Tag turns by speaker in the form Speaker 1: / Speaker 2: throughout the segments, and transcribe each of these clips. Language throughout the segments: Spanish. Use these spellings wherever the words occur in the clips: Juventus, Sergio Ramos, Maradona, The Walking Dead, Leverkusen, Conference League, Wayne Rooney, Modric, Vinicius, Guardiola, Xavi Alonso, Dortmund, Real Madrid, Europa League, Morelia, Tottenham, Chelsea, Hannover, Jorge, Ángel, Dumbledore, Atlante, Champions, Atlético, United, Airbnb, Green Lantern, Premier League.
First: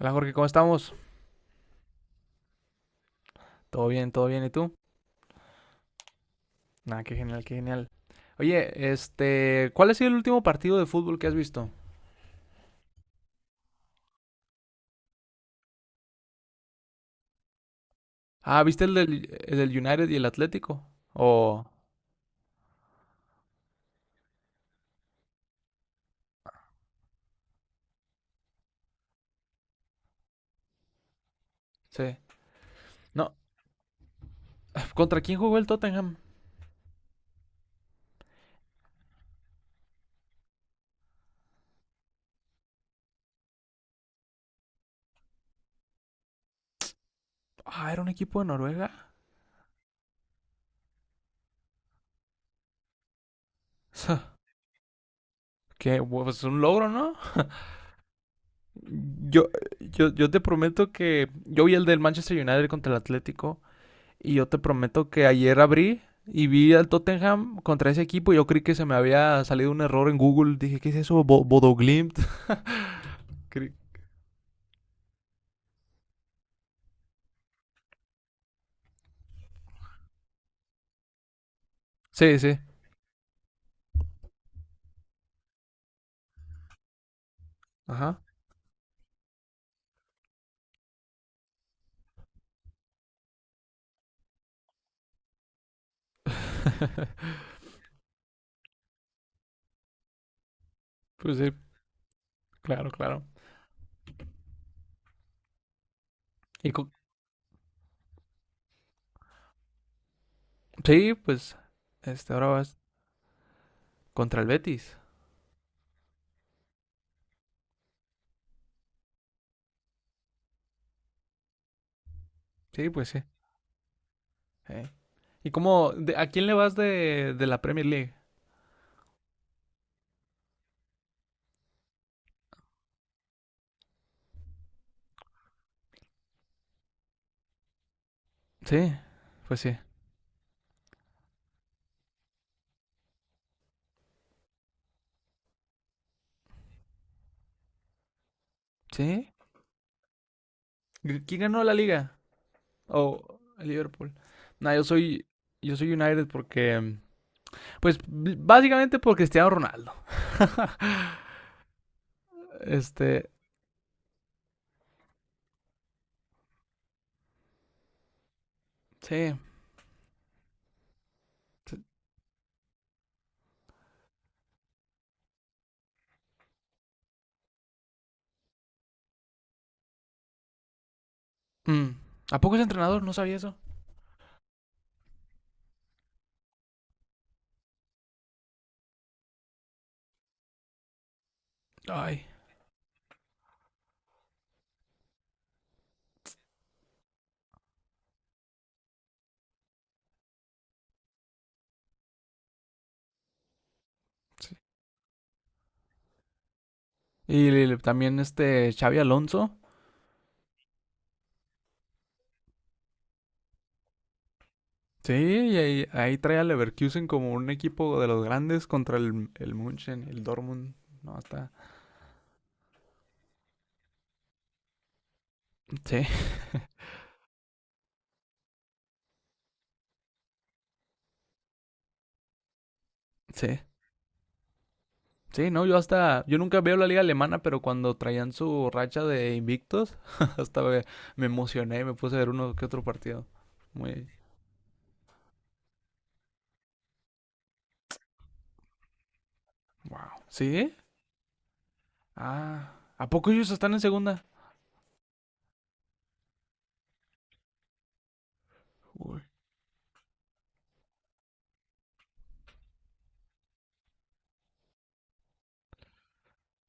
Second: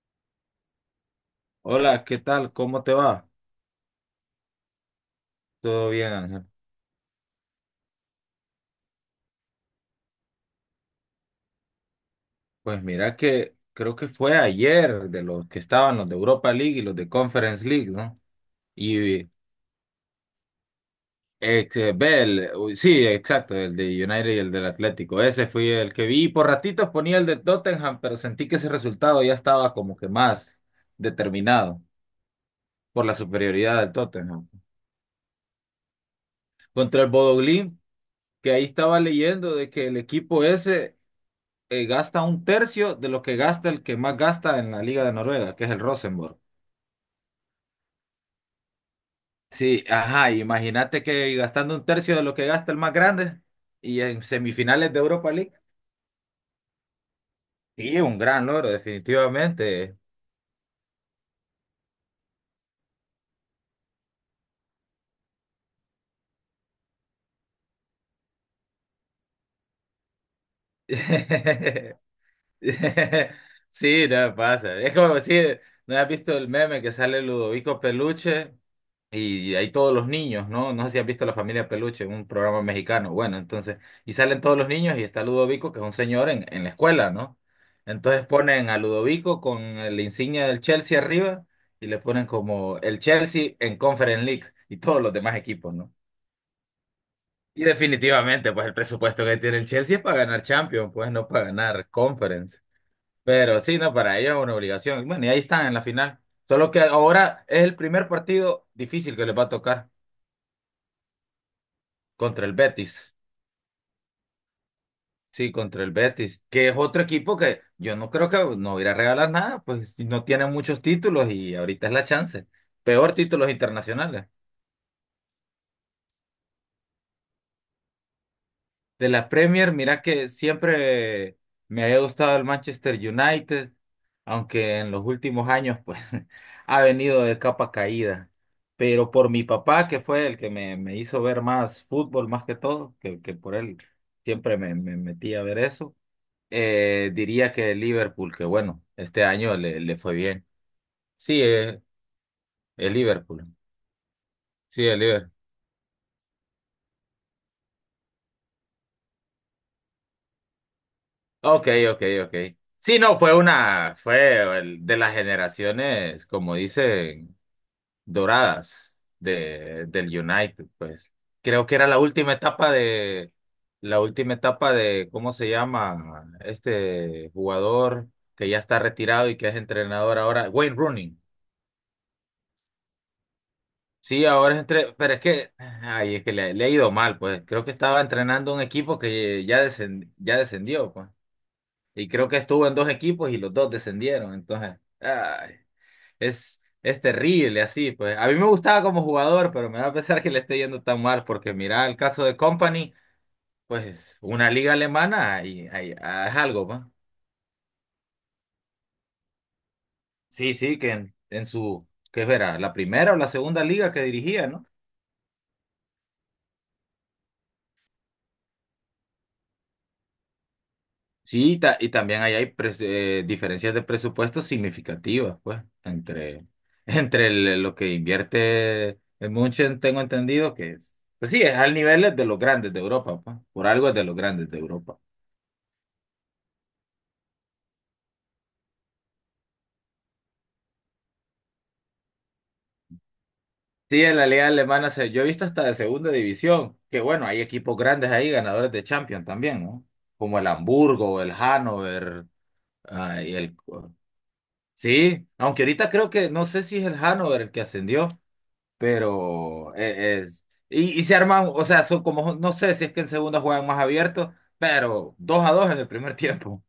Speaker 1: Hola Jorge, ¿cómo estamos?
Speaker 2: Hola, ¿qué tal? ¿Cómo te va?
Speaker 1: Todo bien, ¿y tú?
Speaker 2: ¿Todo bien, Ángel?
Speaker 1: Ah, qué genial, qué genial. Oye, ¿cuál ha sido el último partido de fútbol que has visto?
Speaker 2: Pues mira que creo que fue ayer de los que estaban los de Europa League y los de Conference League, ¿no?
Speaker 1: Ah, ¿viste el
Speaker 2: Y
Speaker 1: del, el del United y el Atlético? O,
Speaker 2: ex, ve el- uy, sí, exacto, el de United y el del Atlético. Ese fue el que vi. Y por ratitos ponía el de Tottenham, pero sentí que ese resultado ya estaba como que más determinado
Speaker 1: sí.
Speaker 2: por la
Speaker 1: No,
Speaker 2: superioridad del Tottenham.
Speaker 1: ¿contra quién jugó el Tottenham?
Speaker 2: Contra el Bodoglín, que ahí estaba leyendo de que el equipo ese gasta un tercio de lo que gasta el que más gasta en la Liga de Noruega, que es el Rosenborg.
Speaker 1: Ah, era un equipo de Noruega.
Speaker 2: Sí, ajá, imagínate que gastando un tercio de lo que gasta el más grande y en semifinales de Europa League.
Speaker 1: Qué, pues un logro, ¿no?
Speaker 2: Sí, un gran logro,
Speaker 1: Yo,
Speaker 2: definitivamente.
Speaker 1: yo te prometo que yo vi el del Manchester United contra el Atlético. Y yo te prometo que ayer abrí y vi al Tottenham contra ese equipo. Y yo creí que se me había salido un error en Google. Dije, ¿qué es eso? Bodoglimt.
Speaker 2: Sí, no pasa. Es como si no has visto el meme que sale Ludovico Peluche. Y hay todos los niños, ¿no? No sé si has visto La Familia Peluche, un
Speaker 1: Sí, sí.
Speaker 2: programa mexicano. Bueno, entonces, y salen todos los niños y está Ludovico, que es un señor en la escuela, ¿no?
Speaker 1: Ajá.
Speaker 2: Entonces ponen a Ludovico con la insignia del Chelsea arriba y le ponen como el Chelsea en Conference Leagues y todos los demás equipos, ¿no? Y definitivamente, pues el presupuesto que tiene el Chelsea es para ganar Champions, pues no
Speaker 1: Pues
Speaker 2: para
Speaker 1: sí,
Speaker 2: ganar Conference.
Speaker 1: claro, claro.
Speaker 2: Pero sí, no, para ellos es una obligación. Bueno, y ahí están en la final. Solo
Speaker 1: Y
Speaker 2: que
Speaker 1: co-
Speaker 2: ahora es el primer partido difícil que les va a tocar.
Speaker 1: sí, pues
Speaker 2: Contra
Speaker 1: ahora
Speaker 2: el
Speaker 1: vas
Speaker 2: Betis.
Speaker 1: contra el Betis.
Speaker 2: Sí, contra el Betis, que es otro equipo que yo no creo que no irá a regalar nada, pues si no tiene muchos títulos y ahorita es la chance.
Speaker 1: Sí, pues
Speaker 2: Peor
Speaker 1: sí.
Speaker 2: títulos internacionales.
Speaker 1: Eh. ¿Y a quién le vas de la Premier League?
Speaker 2: De la Premier, mira que siempre me había gustado el Manchester United, aunque en los últimos años pues ha venido de capa caída.
Speaker 1: Sí,
Speaker 2: Pero por mi
Speaker 1: pues sí.
Speaker 2: papá, que fue el que me hizo ver más fútbol más que todo, que por él siempre me metí a ver eso. Diría que el Liverpool, que bueno, este
Speaker 1: ¿Sí?
Speaker 2: año le fue bien.
Speaker 1: ¿Y
Speaker 2: Sí,
Speaker 1: quién ganó la liga?
Speaker 2: el
Speaker 1: O
Speaker 2: Liverpool.
Speaker 1: el Liverpool. No, yo
Speaker 2: Sí, el
Speaker 1: soy
Speaker 2: Liverpool.
Speaker 1: yo soy United porque pues básicamente por Cristiano Ronaldo.
Speaker 2: Ok, ok, ok. Sí, no,
Speaker 1: Este,
Speaker 2: fue de las generaciones, como dicen, doradas
Speaker 1: sí.
Speaker 2: del United, pues. Creo que era la última etapa de, ¿cómo se llama? Este jugador que ya está retirado y que es entrenador ahora, Wayne Rooney.
Speaker 1: Mm. ¿A poco es entrenador? No sabía eso.
Speaker 2: Sí, ahora pero es que, ay, es que le ha ido mal, pues. Creo que estaba entrenando un equipo que ya descendió, pues. Y
Speaker 1: Ay.
Speaker 2: creo que estuvo en dos equipos y los dos descendieron. Entonces, ay, es terrible así, pues. A mí me gustaba como jugador, pero me da a pesar que le esté yendo tan mal, porque mira el caso de Company, pues una liga alemana y, ay, ah, es algo, pues.
Speaker 1: Y también Xavi Alonso.
Speaker 2: Sí, sí, que en su, ¿qué era? ¿La primera o la segunda liga que dirigía, ¿no?
Speaker 1: Sí, y ahí trae a Leverkusen como un equipo de los grandes contra el Munchen, el Dortmund. No, hasta.
Speaker 2: Sí, y también ahí hay diferencias de presupuesto significativas, pues,
Speaker 1: Sí,
Speaker 2: entre, lo que invierte el München tengo entendido que es, pues sí, es al nivel de los grandes de Europa, pues,
Speaker 1: sí.
Speaker 2: por algo es de los grandes de Europa.
Speaker 1: Sí, no, yo hasta. Yo nunca veo la liga alemana, pero cuando traían su racha de invictos, hasta me emocioné, me puse a ver uno que otro partido.
Speaker 2: Sí,
Speaker 1: Muy.
Speaker 2: en la liga alemana se, yo he visto hasta de segunda división, que bueno, hay equipos grandes ahí, ganadores de Champions también, ¿no?
Speaker 1: Wow.
Speaker 2: Como el
Speaker 1: ¿Sí?
Speaker 2: Hamburgo, el Hannover,
Speaker 1: Ah. ¿A poco
Speaker 2: y
Speaker 1: ellos
Speaker 2: el...
Speaker 1: están en segunda?
Speaker 2: Sí, aunque ahorita creo que, no sé si es el Hannover el que ascendió.
Speaker 1: Uy.
Speaker 2: Pero e- es, y se arman, o sea, son como, no sé si es que en segundo juegan más abiertos, pero 2-2 en el primer tiempo.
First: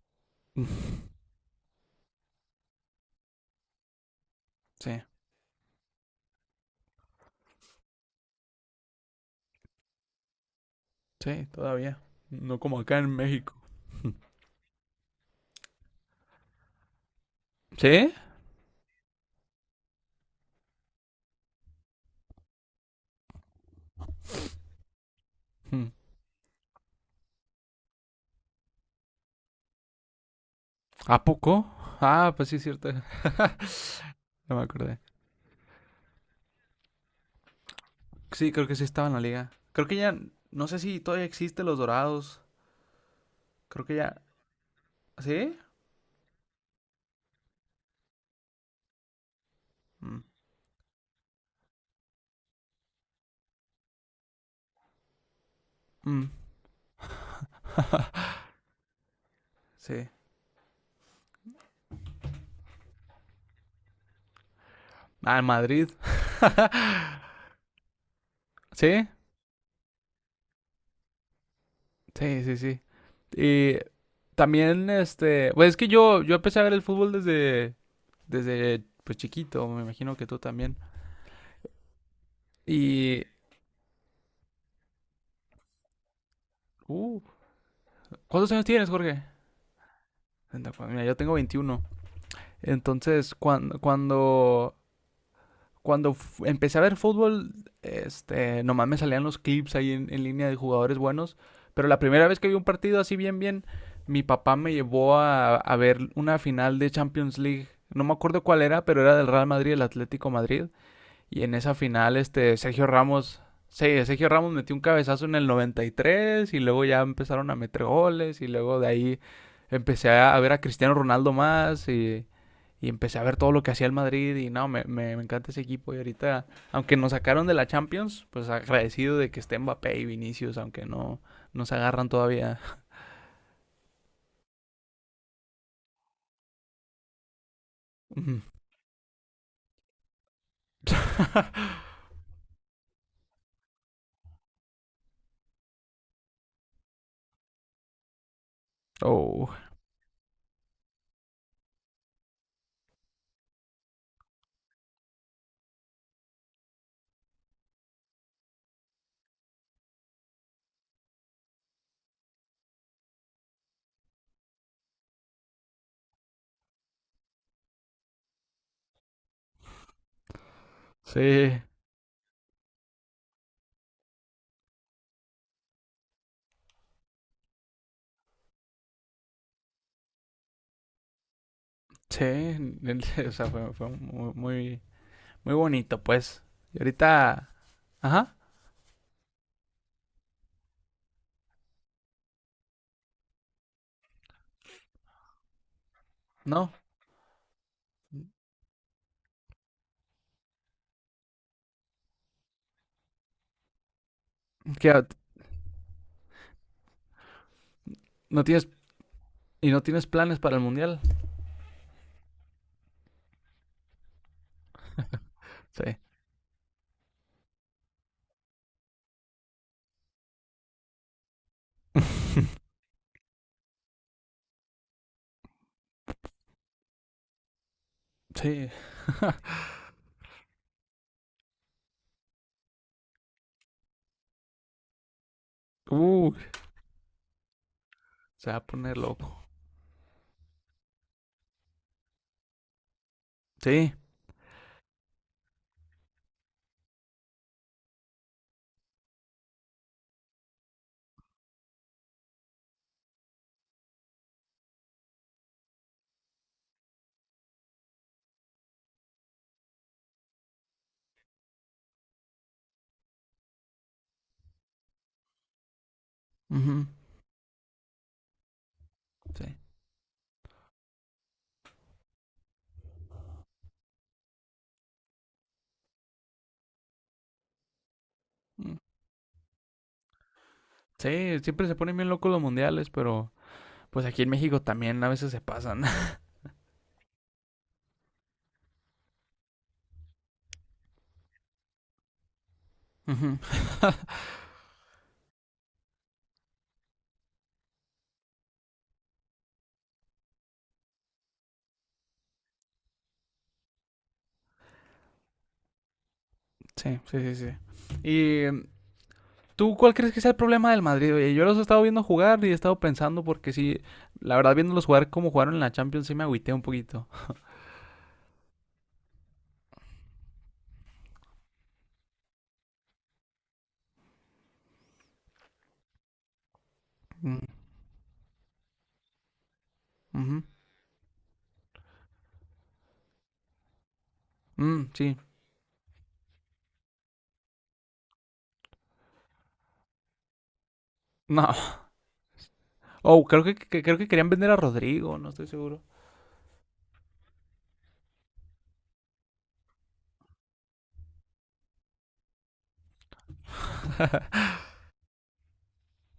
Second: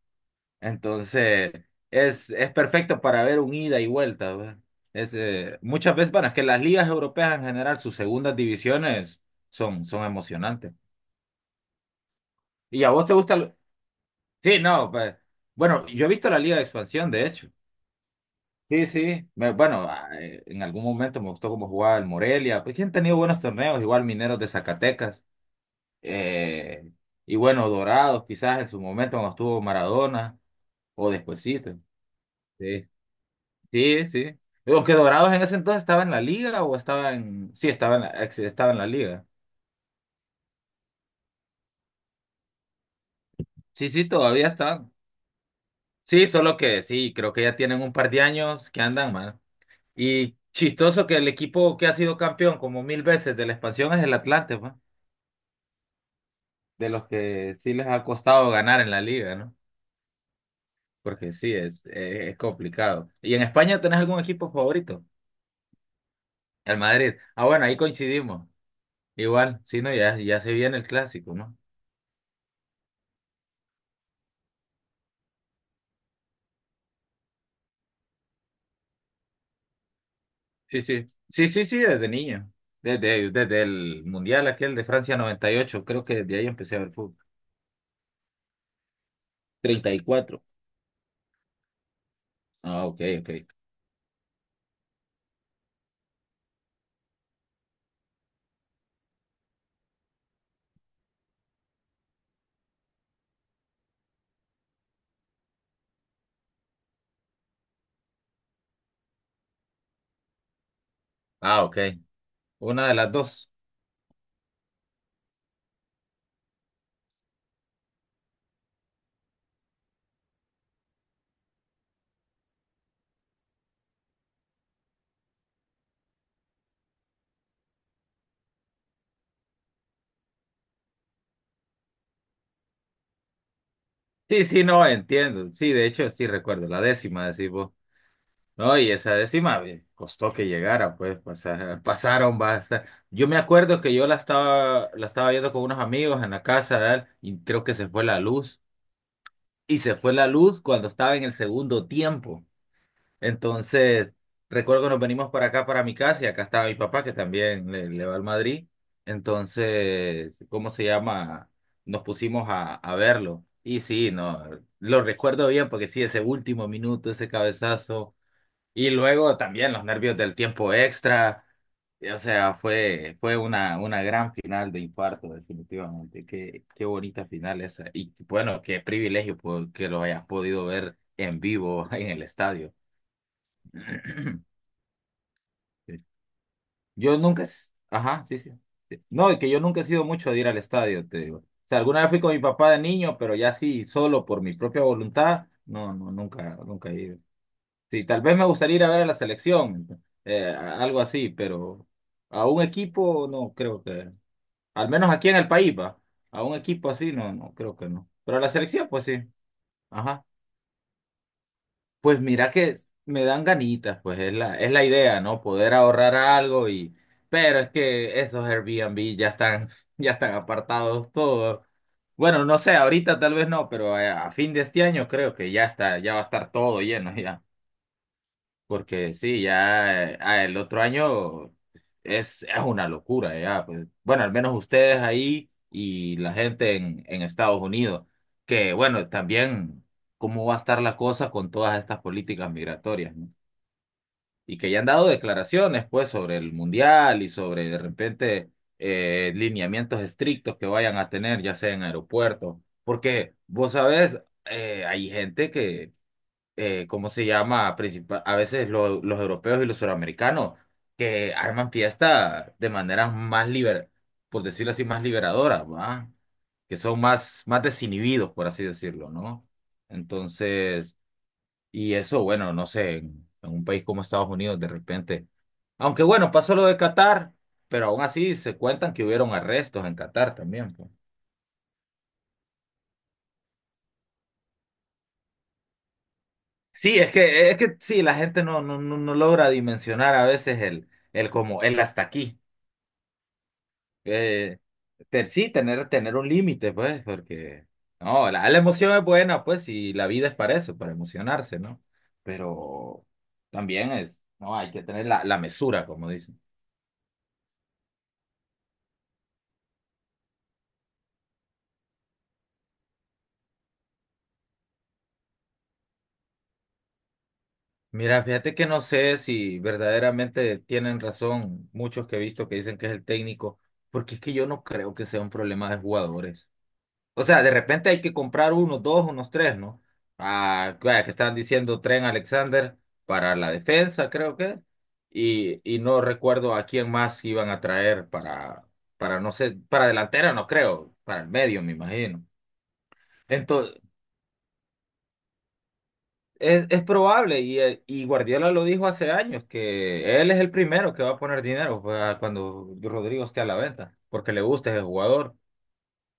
Speaker 2: Entonces, es perfecto para ver un ida y vuelta, ¿verdad?
Speaker 1: Sí,
Speaker 2: Muchas veces, bueno, es que las ligas europeas en general, sus segundas divisiones son, son emocionantes.
Speaker 1: sí, todavía. No como
Speaker 2: ¿Y a
Speaker 1: acá
Speaker 2: vos
Speaker 1: en
Speaker 2: te gusta?
Speaker 1: México.
Speaker 2: Sí, no, pues, bueno, yo he visto la liga de expansión, de hecho.
Speaker 1: ¿Sí?
Speaker 2: Sí, sí, en algún momento me gustó cómo jugaba el Morelia, pues que han tenido buenos torneos, igual Mineros de Zacatecas.
Speaker 1: Mm.
Speaker 2: eh, y bueno, Dorados quizás en su momento cuando estuvo Maradona o
Speaker 1: ¿A poco?
Speaker 2: despuesito.
Speaker 1: Ah, pues sí, es
Speaker 2: Sí,
Speaker 1: cierto.
Speaker 2: sí, sí.
Speaker 1: No me
Speaker 2: Digo que
Speaker 1: acordé.
Speaker 2: Dorados en ese entonces estaba en la liga o estaba en... Sí, estaba en
Speaker 1: Sí, creo
Speaker 2: estaba
Speaker 1: que
Speaker 2: en
Speaker 1: sí
Speaker 2: la
Speaker 1: estaba en la
Speaker 2: liga.
Speaker 1: liga. Creo que ya. No sé si todavía existe los Dorados. Creo
Speaker 2: Sí,
Speaker 1: que
Speaker 2: sí,
Speaker 1: ya.
Speaker 2: todavía están.
Speaker 1: ¿Sí?
Speaker 2: Sí, solo que sí, creo que ya tienen un par de años que andan mal.
Speaker 1: Mm,
Speaker 2: Y chistoso que el equipo que ha sido campeón como mil veces de la expansión es el Atlante, man,
Speaker 1: mm,
Speaker 2: de los que sí les ha costado ganar en la liga, ¿no?
Speaker 1: sí.
Speaker 2: Porque sí, es complicado. ¿Y en España tenés algún equipo favorito?
Speaker 1: Ah, en Madrid.
Speaker 2: El Madrid. Ah, bueno, ahí coincidimos.
Speaker 1: ¿Sí?
Speaker 2: Igual, sí, no, ya, ya se viene el clásico, ¿no?
Speaker 1: Sí, sí, sí. Y también. Pues es que yo empecé a ver el fútbol desde pues chiquito. Me imagino que tú también.
Speaker 2: Sí, sí. Sí, sí, sí, desde niño.
Speaker 1: Y.
Speaker 2: Desde el Mundial aquel de Francia 98 creo que desde ahí empecé a ver fútbol.
Speaker 1: Uh, ¿cuántos años tienes, Jorge?
Speaker 2: 34.
Speaker 1: Mira, yo tengo 21.
Speaker 2: Ah, ok, ok.
Speaker 1: Entonces, cuando empecé a ver fútbol, nomás me salían los clips ahí en línea de jugadores buenos. Pero la primera vez que vi un partido así bien, bien, mi papá me llevó a ver una final de Champions League. No me acuerdo cuál era, pero era del Real Madrid, el Atlético Madrid. Y en
Speaker 2: Ah,
Speaker 1: esa
Speaker 2: ok.
Speaker 1: final,
Speaker 2: Una de las dos.
Speaker 1: Sí, Sergio Ramos metió un cabezazo en el 93 y tres y luego ya empezaron a meter goles, y luego de ahí empecé a ver a Cristiano Ronaldo más y empecé a ver todo lo que hacía el Madrid y no, me encanta ese equipo. Y ahorita, aunque nos sacaron de la Champions, pues agradecido de que esté Mbappé y Vinicius, aunque no, no se agarran todavía.
Speaker 2: Sí, sí, no, entiendo. Sí, de hecho, sí recuerdo. La décima, decís vos. No, y esa décima costó que llegara, pues pasar, pasaron basta. Yo me acuerdo que yo la estaba viendo con unos amigos en la casa de él y creo que se fue la luz.
Speaker 1: Oh,
Speaker 2: Y se fue la luz cuando estaba en el segundo tiempo. Entonces, recuerdo que nos venimos para acá, para mi casa, y acá estaba mi papá, que también le va al Madrid. Entonces, ¿cómo se llama? Nos pusimos a verlo. Y sí, no, lo recuerdo bien porque sí, ese último minuto, ese cabezazo. Y luego también los nervios del tiempo extra.
Speaker 1: sí,
Speaker 2: Y, o sea, fue una gran final de infarto, definitivamente. Qué, qué bonita final esa. Y bueno, qué privilegio que lo hayas podido ver en vivo en el
Speaker 1: sí,
Speaker 2: estadio.
Speaker 1: o sea, fue muy, muy bonito
Speaker 2: Sí.
Speaker 1: pues. Y
Speaker 2: Yo nunca.
Speaker 1: ahorita,
Speaker 2: Ajá,
Speaker 1: ajá,
Speaker 2: sí, sí. Sí. No, y que yo nunca he sido mucho de ir al estadio, te digo. O sea, alguna vez fui con mi papá de niño, pero ya sí, solo por mi propia voluntad. No, no, nunca,
Speaker 1: no,
Speaker 2: nunca he ido. Sí, tal vez me gustaría ir a ver a la selección, algo así, pero a un equipo no creo que, al
Speaker 1: ¿qué?
Speaker 2: menos aquí en el país, va, a un equipo así no, no creo que no. Pero a
Speaker 1: ¿No
Speaker 2: la
Speaker 1: tienes,
Speaker 2: selección, pues sí.
Speaker 1: ¿Y no tienes
Speaker 2: Ajá.
Speaker 1: planes para el mundial?
Speaker 2: Pues mira que me dan ganitas, pues es la idea, ¿no? Poder
Speaker 1: Sí.
Speaker 2: ahorrar algo y, pero es que esos Airbnb ya están apartados todos. Bueno, no sé, ahorita tal vez no, pero a fin de este año creo que ya está, ya va a estar todo lleno ya.
Speaker 1: Sí.
Speaker 2: Porque sí, ya el otro año es una locura, ya, pues. Bueno, al menos ustedes ahí y
Speaker 1: Uh,
Speaker 2: la gente en Estados Unidos,
Speaker 1: se va a
Speaker 2: que
Speaker 1: poner
Speaker 2: bueno,
Speaker 1: loco.
Speaker 2: también cómo va a estar la cosa con todas estas políticas migratorias, ¿no?
Speaker 1: Sí.
Speaker 2: Y que ya han dado declaraciones, pues, sobre el mundial y sobre de repente lineamientos estrictos que vayan a tener, ya sea en aeropuertos, porque vos sabés, hay gente que ¿cómo se llama? Principal, a veces los europeos y los suramericanos que arman fiesta de maneras más por decirlo así, más liberadoras, ¿va? Que
Speaker 1: Ujú.
Speaker 2: son más, más desinhibidos, por así decirlo, ¿no?
Speaker 1: Sí.
Speaker 2: Entonces, y eso, bueno, no sé, en un país como Estados Unidos, de repente, aunque bueno, pasó lo de Qatar, pero aún así se
Speaker 1: Mm.
Speaker 2: cuentan que hubieron arrestos en Qatar también, pues.
Speaker 1: Sí, siempre se ponen bien locos los mundiales, pero pues aquí en México también a veces se pasan.
Speaker 2: Sí, es que sí, la gente no, no logra dimensionar a veces el como el hasta aquí.
Speaker 1: Ujú.
Speaker 2: Eh, sí, tener un límite, pues, porque no, la emoción es buena, pues, y la vida es para eso, para emocionarse, ¿no? Pero también es, no, hay que tener la mesura, como dicen.
Speaker 1: Sí, sí, sí, sí. ¿Y tú cuál crees que sea el problema del Madrid? Oye, yo los he estado viendo jugar y he estado pensando, porque sí, la verdad viéndolos jugar como jugaron en la Champions sí me agüité un poquito.
Speaker 2: Mira, fíjate que no sé si verdaderamente tienen razón muchos que he visto que dicen que es el técnico, porque es que yo no creo que sea un problema de jugadores. O
Speaker 1: Mm,
Speaker 2: sea, de repente hay que comprar unos dos, unos tres, ¿no?
Speaker 1: ujú.
Speaker 2: Ah, vaya, que están diciendo Tren Alexander para la defensa, creo que.
Speaker 1: Mm, sí.
Speaker 2: Y no recuerdo a quién más iban a traer para, no sé, para delantera, no creo, para el medio, me
Speaker 1: No.
Speaker 2: imagino.
Speaker 1: Oh, creo que,
Speaker 2: Entonces,
Speaker 1: que- creo que querían vender a Rodrigo, no estoy seguro.
Speaker 2: es probable, y Guardiola lo dijo hace años, que él es el primero que va a poner dinero, pues, cuando Rodrigo esté a la venta, porque le gusta ese jugador.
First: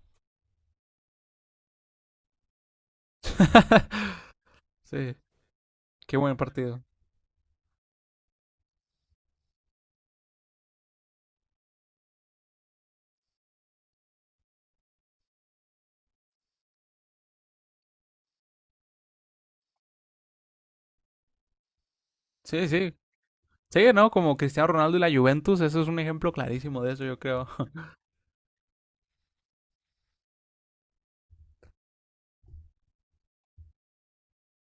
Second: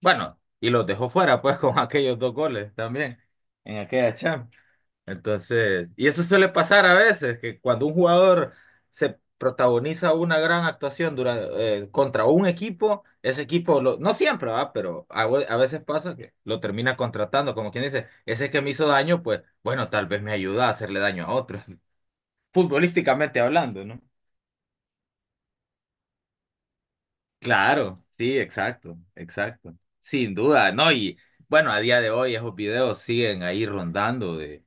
Speaker 2: Bueno, y los dejó fuera, pues, con aquellos dos goles también, en aquella Champions.
Speaker 1: Sí,
Speaker 2: Entonces, y
Speaker 1: qué
Speaker 2: eso
Speaker 1: buen
Speaker 2: suele
Speaker 1: partido.
Speaker 2: pasar a veces, que cuando un jugador se protagoniza una gran actuación durante, contra un equipo, ese equipo, no siempre, ¿va? Pero a, a veces pasa que lo termina contratando, como quien dice, ese que me hizo daño, pues bueno, tal vez me ayuda a hacerle daño a otros,
Speaker 1: Sí, sí.
Speaker 2: futbolísticamente
Speaker 1: Sí,
Speaker 2: hablando, ¿no?
Speaker 1: ¿no? Como Cristiano Ronaldo y la Juventus, eso es un ejemplo clarísimo de eso, yo creo.
Speaker 2: Claro, sí, exacto, exacto. Sin duda, ¿no? Y bueno, a día de hoy esos videos siguen ahí rondando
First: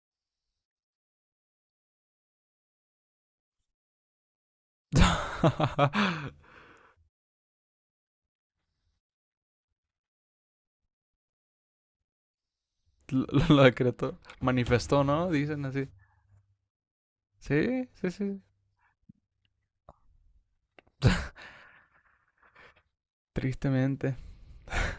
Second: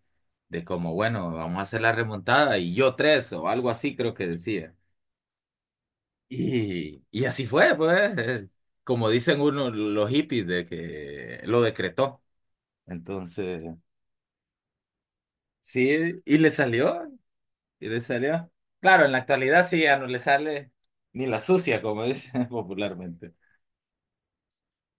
Speaker 2: de como, bueno, vamos a hacer la remontada y yo tres o algo así creo que decía. Y así fue, pues, como dicen uno, los hippies de que lo decretó.
Speaker 1: Lo
Speaker 2: Entonces,
Speaker 1: decretó, manifestó, ¿no? Dicen así.
Speaker 2: sí, y le salió, y
Speaker 1: Sí,
Speaker 2: le
Speaker 1: sí, sí.
Speaker 2: salió. Claro, en la actualidad sí ya no le sale ni la sucia, como dicen popularmente.
Speaker 1: Tristemente.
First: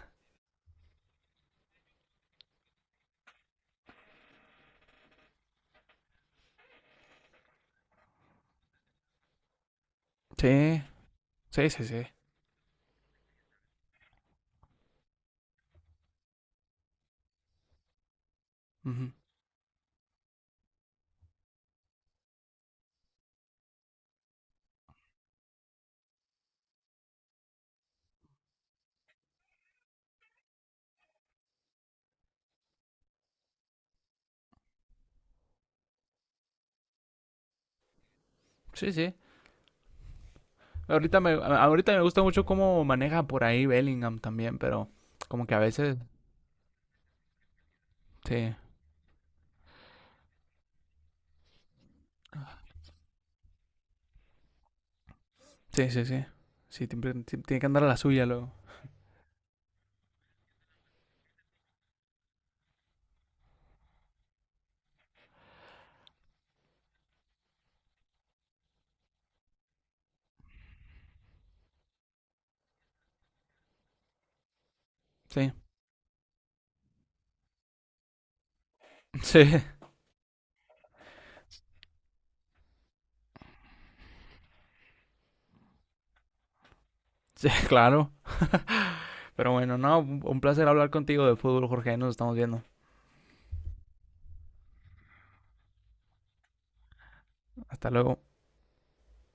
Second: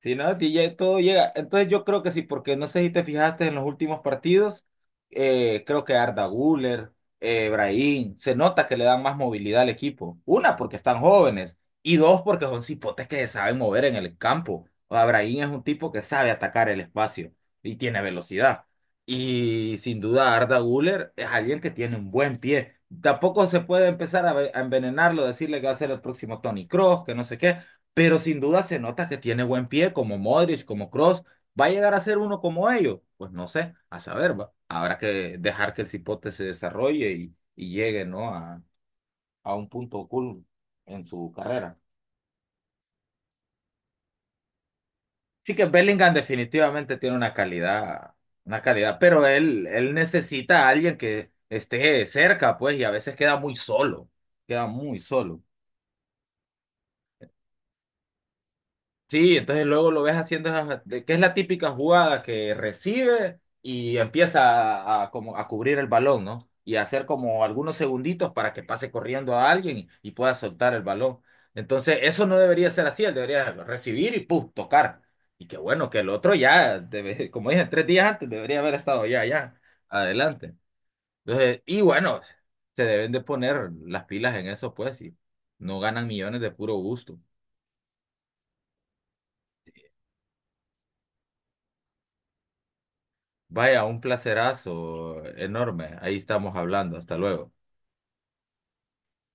Speaker 2: Sí, no, y ya todo llega. Entonces yo creo que sí, porque no sé si te fijaste en los últimos partidos, creo que Arda Güler, Brahim, se nota que le dan más movilidad al equipo. Una, porque
Speaker 1: Sí,
Speaker 2: están jóvenes,
Speaker 1: sí, sí,
Speaker 2: y
Speaker 1: sí.
Speaker 2: dos, porque son cipotes que se saben mover en el campo. O sea, Brahim es un tipo que sabe atacar el espacio y tiene velocidad.
Speaker 1: Ujú.
Speaker 2: Y sin duda Arda Güler es alguien que tiene un buen pie. Tampoco se puede empezar a, a envenenarlo, decirle que va a ser el próximo Tony Cross, que no sé qué, pero sin duda se nota que tiene buen pie, como Modric, como Cross. ¿Va a llegar a ser uno como ellos? Pues no sé, a saber, va. Habrá que dejar que el cipote se desarrolle y llegue, ¿no? A
Speaker 1: Sí, sí.
Speaker 2: a un punto cool en
Speaker 1: Ahorita me,
Speaker 2: su
Speaker 1: a-
Speaker 2: carrera.
Speaker 1: ahorita me gusta mucho cómo maneja por ahí Bellingham también, pero como que
Speaker 2: Sí
Speaker 1: a
Speaker 2: que
Speaker 1: veces.
Speaker 2: Bellingham definitivamente tiene una calidad,
Speaker 1: Sí,
Speaker 2: una calidad, pero él necesita a alguien que esté cerca, pues, y a veces queda muy solo, queda muy solo.
Speaker 1: sí, sí, sí. Sí, sí, tiene que andar a la suya luego.
Speaker 2: Sí, entonces luego lo ves haciendo esas- de- que es la típica jugada que recibe y empieza a como a cubrir el balón, ¿no? Y a hacer como algunos segunditos para que pase corriendo a alguien y pueda soltar el balón. Entonces, eso no debería ser así, él debería recibir y ¡pum! Tocar. Y
Speaker 1: Sí,
Speaker 2: qué bueno que el otro ya, como dije, 3 días antes debería haber estado
Speaker 1: sí,
Speaker 2: adelante. Entonces, y bueno, se deben de poner las pilas en eso, pues, y no ganan millones de puro gusto.
Speaker 1: sí, claro. Pero bueno, no, un placer hablar contigo de fútbol, Jorge. Nos estamos viendo.
Speaker 2: Vaya, un placerazo enorme. Ahí estamos hablando. Hasta luego.
Speaker 1: Hasta luego.